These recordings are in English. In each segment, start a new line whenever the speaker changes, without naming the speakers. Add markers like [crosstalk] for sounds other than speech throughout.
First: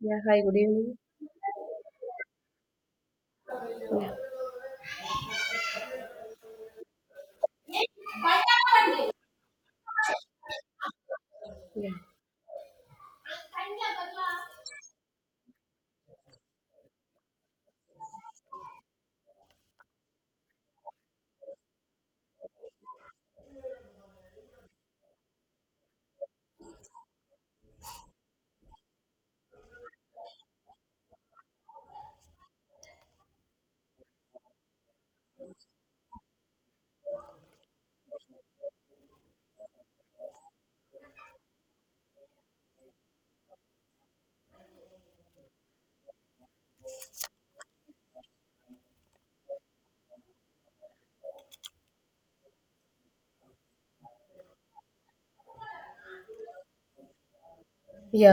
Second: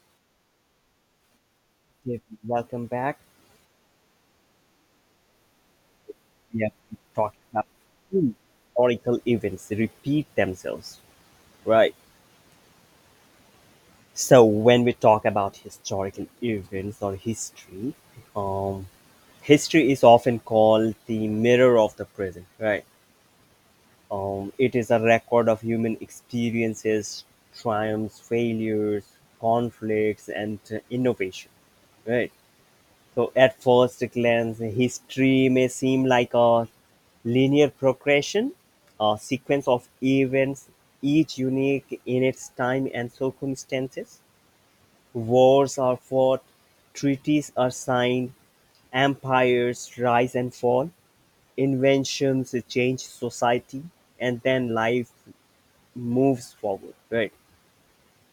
Yeah, hi, good evening.
Hey, welcome back. We have been talking about two historical events that repeat themselves, right? So when we talk about historical events or history, um, history is often called the mirror of the present, right? It is a record of human experiences, triumphs, failures, conflicts, and innovation, right? So, at first glance, history may seem like a linear progression, a sequence of events, each unique in its time and circumstances. Wars are fought, treaties are signed, empires rise and fall, inventions change society, and then life moves forward, right?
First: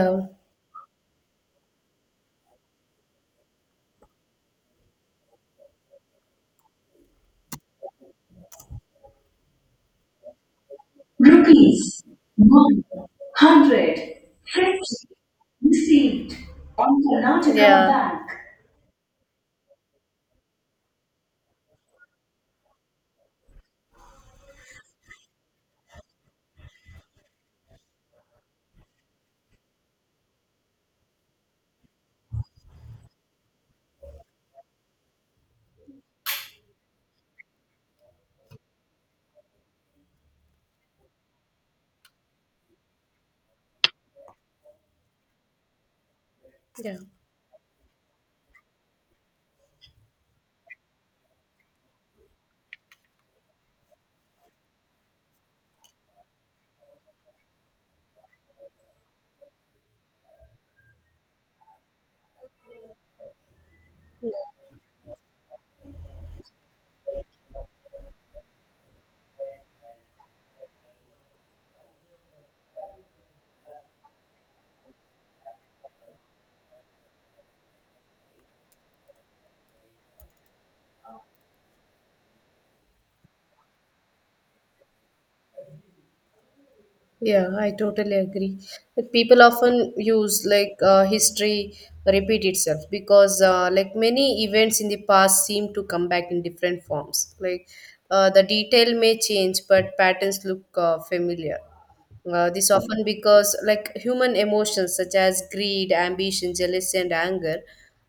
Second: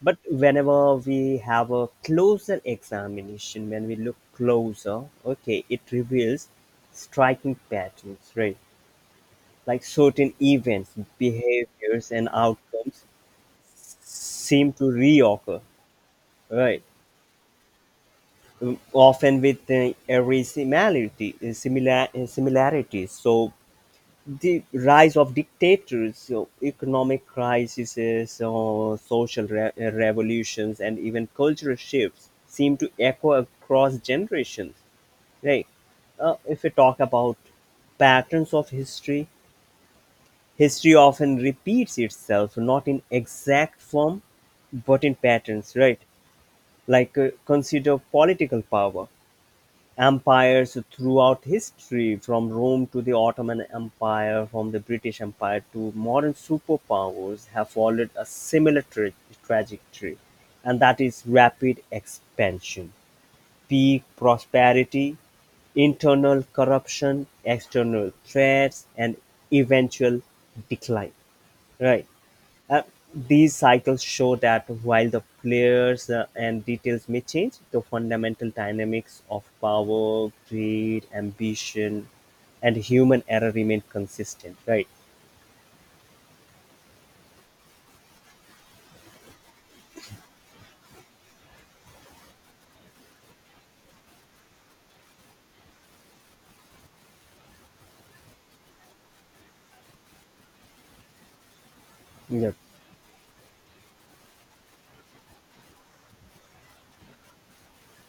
But whenever we have a closer examination, when we look closer, okay, it reveals striking patterns, right? Like certain events,
Rupees
behaviors, and outcomes
100
seem to
50
reoccur,
received
right?
on Karnataka, yeah, Bank.
Often with every similarity, similarities. So the rise of dictators, so economic crises, uh, social revolutions, and even cultural shifts seem to echo across generations. Right? If we talk about patterns of history, history often repeats itself, not in exact form, but in patterns. Right?
Yeah,
Like consider political power empires throughout history, from Rome to the Ottoman Empire, from the British Empire to modern superpowers, have followed a similar trajectory, and that is rapid expansion, peak prosperity, internal corruption, external threats, and eventual decline. Right. Uh, these cycles show that while the players and details may change, the fundamental dynamics of power, greed, ambition, and human error remain consistent, right?
yeah, I totally agree. But people often use like history repeat itself because like many events in the past seem to come back in different forms. Like the detail may change, but patterns look familiar.
Yeah,
This often because like human emotions such as greed, ambition, jealousy, and anger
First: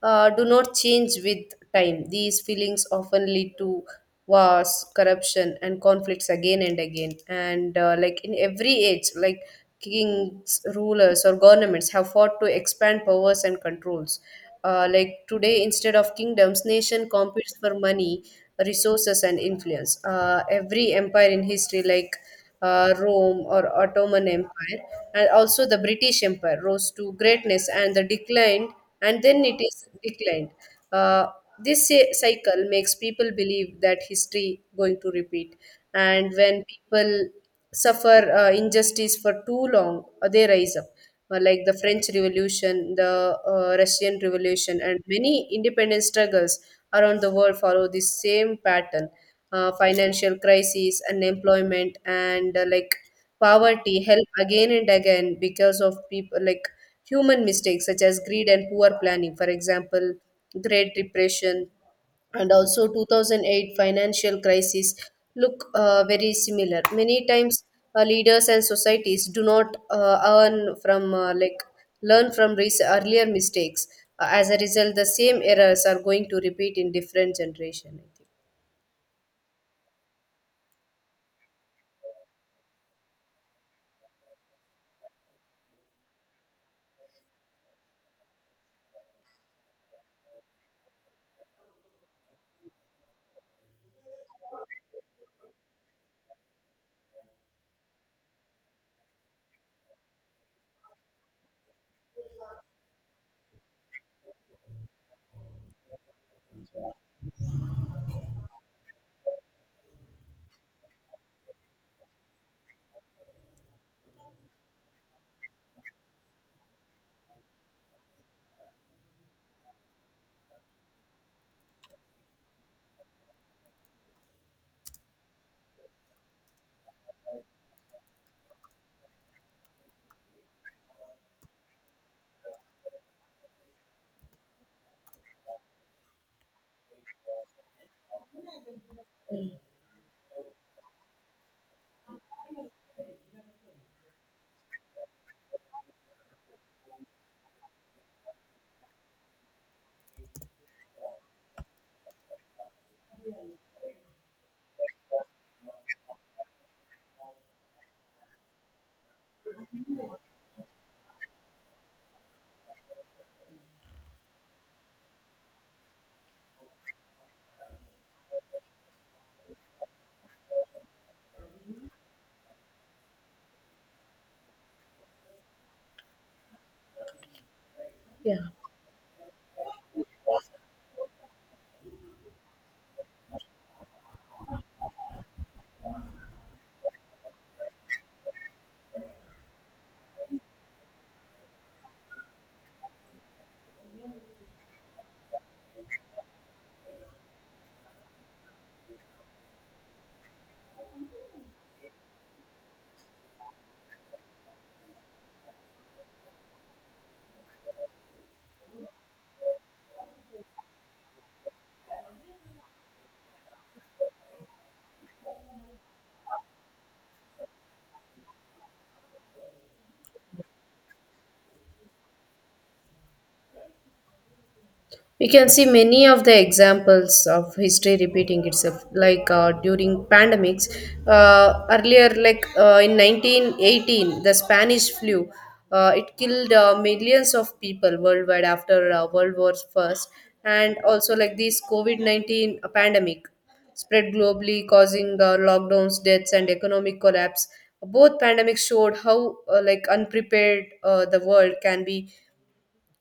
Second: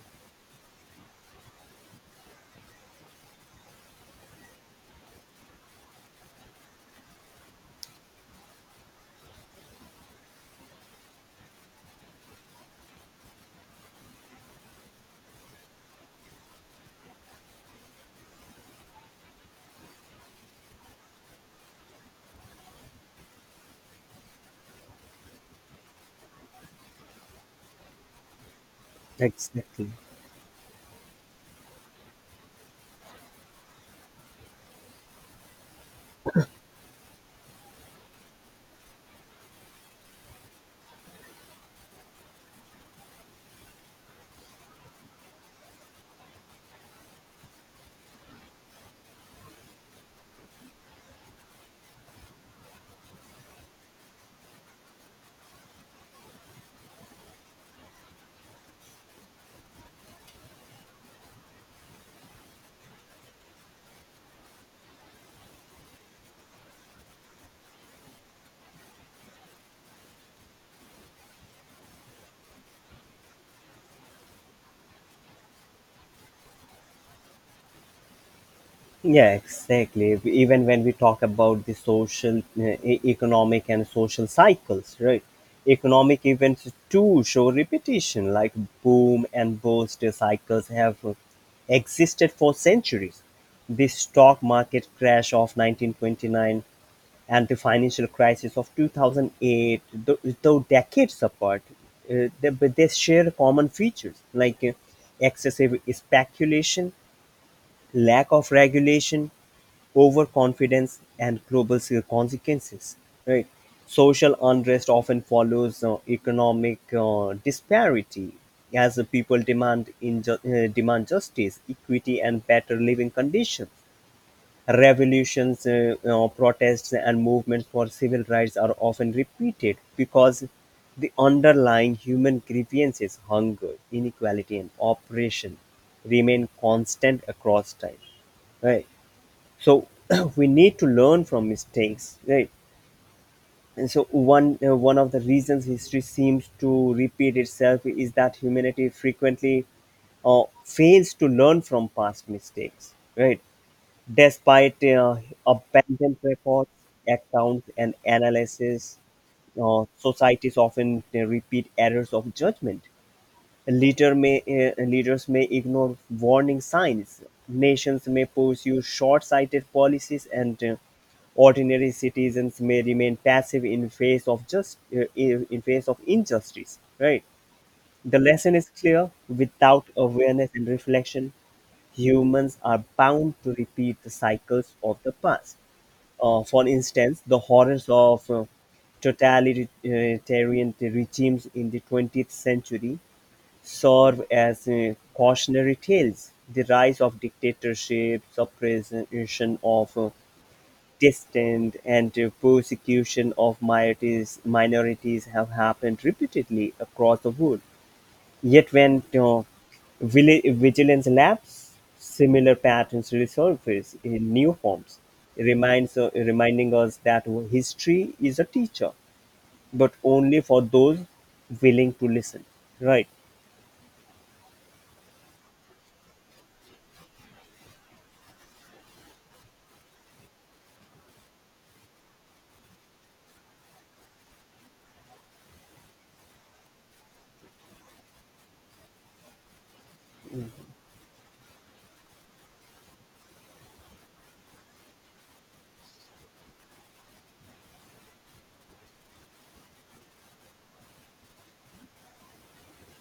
do not change with time. These feelings often lead to wars, corruption, and conflicts again and again. And like in every age, like kings, rulers, or governments have fought to expand powers and controls. Like today, instead of kingdoms, nation competes for money, resources, and influence. Every empire in history, like Rome or Ottoman Empire, and also the British Empire rose to greatness and the declined, and then it is
exactly.
declined. Uh, this cycle makes people believe that history going to repeat, and when people suffer injustice for too long, they rise up like the French Revolution, the Russian Revolution, and many independent struggles around the world follow the same pattern. Financial crises, unemployment, and like poverty help again and again because of people like human mistakes such as greed and poor planning. For example, Great Depression and also 2008 financial crisis look very similar. Many times leaders and societies do not earn from like learn from earlier mistakes. As a result, the same errors are going to repeat in different generation, I think.
Yeah, exactly. Even when we talk about the social, economic, and social cycles, right? Economic events too show repetition, like boom and bust cycles have existed for centuries. The stock market crash of 1929 and the financial crisis of 2008, though decades apart, but they share common features like excessive speculation, lack of regulation, overconfidence, and global consequences. Right? Social unrest often follows economic disparity as the people demand justice, equity, and better living conditions. Revolutions, protests, and movements for civil rights are often repeated because the underlying human grievances, hunger, inequality, and oppression, remain constant across time, right? So [clears throat] we need to learn from mistakes, right? And so one of the reasons history seems to repeat itself is that humanity frequently fails to learn from past mistakes, right? Despite abundant records, accounts, and analysis, societies often repeat errors of judgment. Leader may, Leaders may ignore warning signs. Nations may pursue short sighted policies, and ordinary citizens may remain passive in face of just in face of injustice. Right? The
Yeah.
lesson is clear: without awareness and reflection, humans are bound to repeat the cycles of the past. For instance, the horrors of totalitarian regimes in the 20th century serve as cautionary tales. The rise of dictatorships, suppression of distant, and persecution of minorities have happened repeatedly across the world. Yet when vigilance lapses, similar patterns resurface in new forms, reminding us that history is a teacher, but only for those willing to listen. Right.
We can see many of the examples of history repeating itself, like during pandemics. Earlier, like in 1918, the Spanish flu, it killed millions of people worldwide after World War First, and also like this COVID-19 pandemic spread globally, causing lockdowns, deaths, and economic collapse. Both pandemics showed how like unprepared the world can be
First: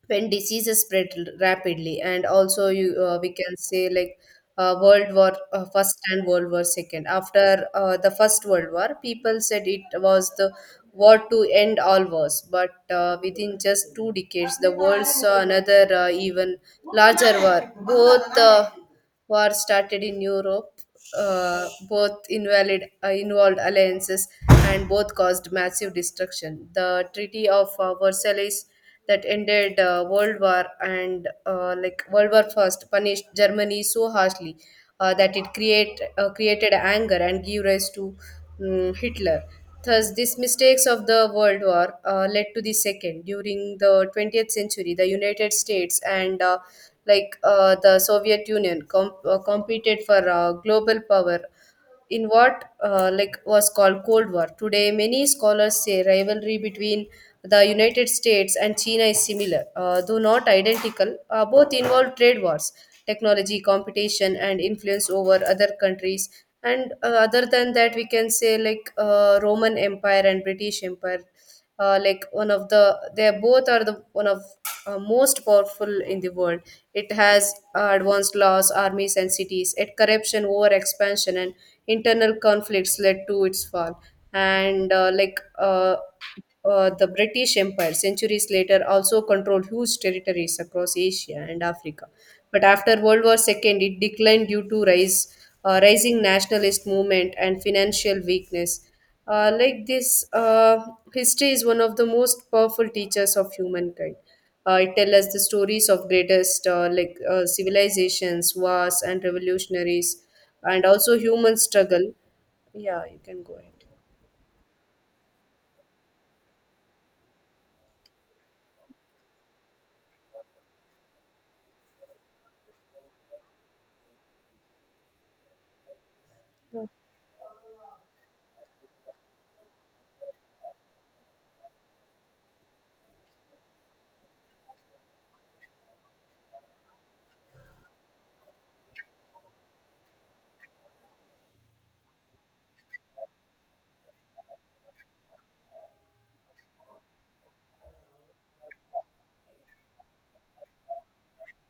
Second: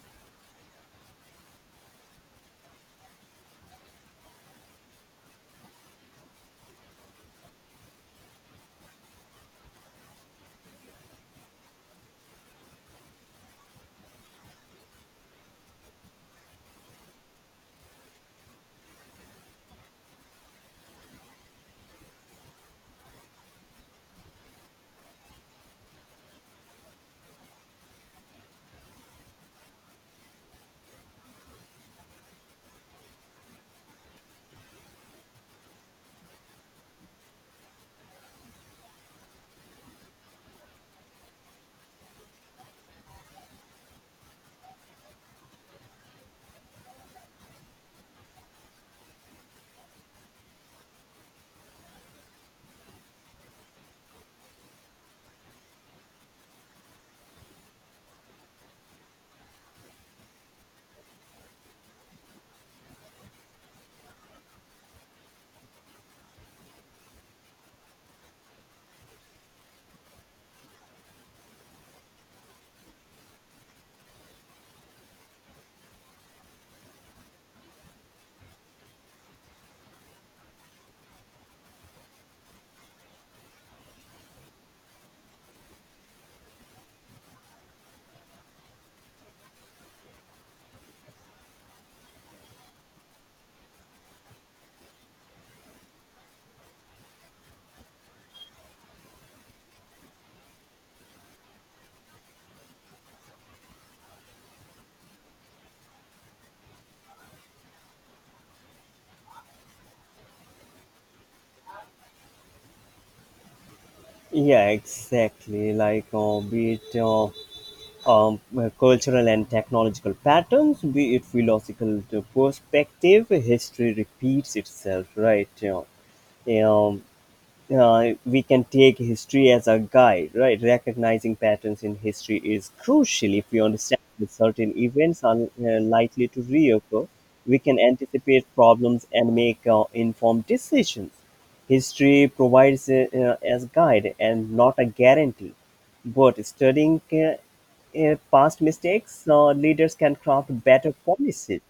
when diseases spread rapidly. And also you we can say like world war first and world war second. After the first world war, people said it was the war to end all wars, but within just 2 decades the world saw another even larger war. Both war started in Europe. Both involved alliances and both caused massive destruction. The Treaty of Versailles that ended World War and like World War First punished Germany so harshly that it created anger and gave rise to Hitler. Thus, these mistakes of the World War led to the second. During the 20th century, the United States and like the Soviet Union competed for global power in what like was called Cold War. Today, many scholars say rivalry between the United States and China is similar, though not identical. Both involve trade wars, technology competition, and influence over other countries. And other than that, we can say like Roman Empire and British Empire like one of the they both are the one of most powerful in the world. It has advanced laws, armies and cities. It corruption over expansion and internal conflicts led to its fall. And like the British Empire centuries later also controlled huge territories across Asia and Africa. But after World War II, it declined due to rising nationalist movement and financial weakness. Like this, history is one of the most powerful teachers of humankind. It tells us the stories of greatest like civilizations, wars, and revolutionaries, and also human struggle. Yeah, you can go ahead.
Yeah, exactly. Like, be it um, cultural and technological patterns, be it philosophical perspective, history repeats itself, right? You know, we can take history as a guide, right? Recognizing patterns in history is crucial. If we understand that certain events are likely to reoccur, we can anticipate problems and make informed decisions. History provides as guide and not a guarantee. But studying past mistakes, leaders can craft better policies,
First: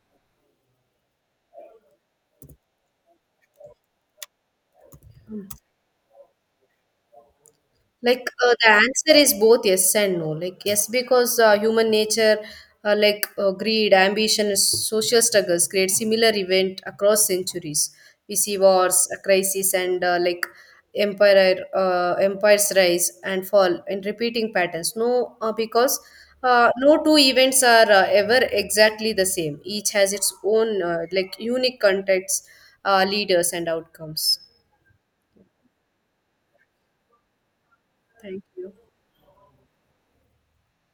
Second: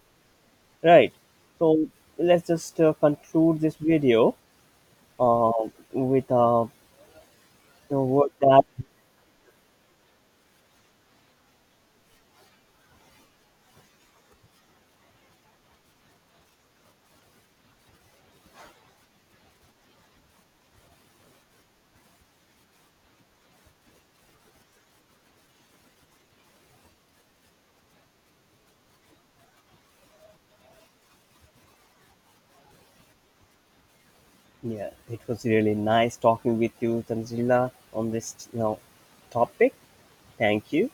right? So let's just conclude this video uh, with a so
Like
what that.
the answer is both yes and no. Like yes, because human nature, like greed, ambition, social struggles, create similar event across centuries. We see wars, crises, and like empires rise and fall, and repeating patterns. No, because no two events are ever exactly the same. Each has its own like unique context, leaders, and outcomes.
Yeah, it was really nice talking with you, Tanzila, on
Thank
this you
you.
know, topic. Thank you.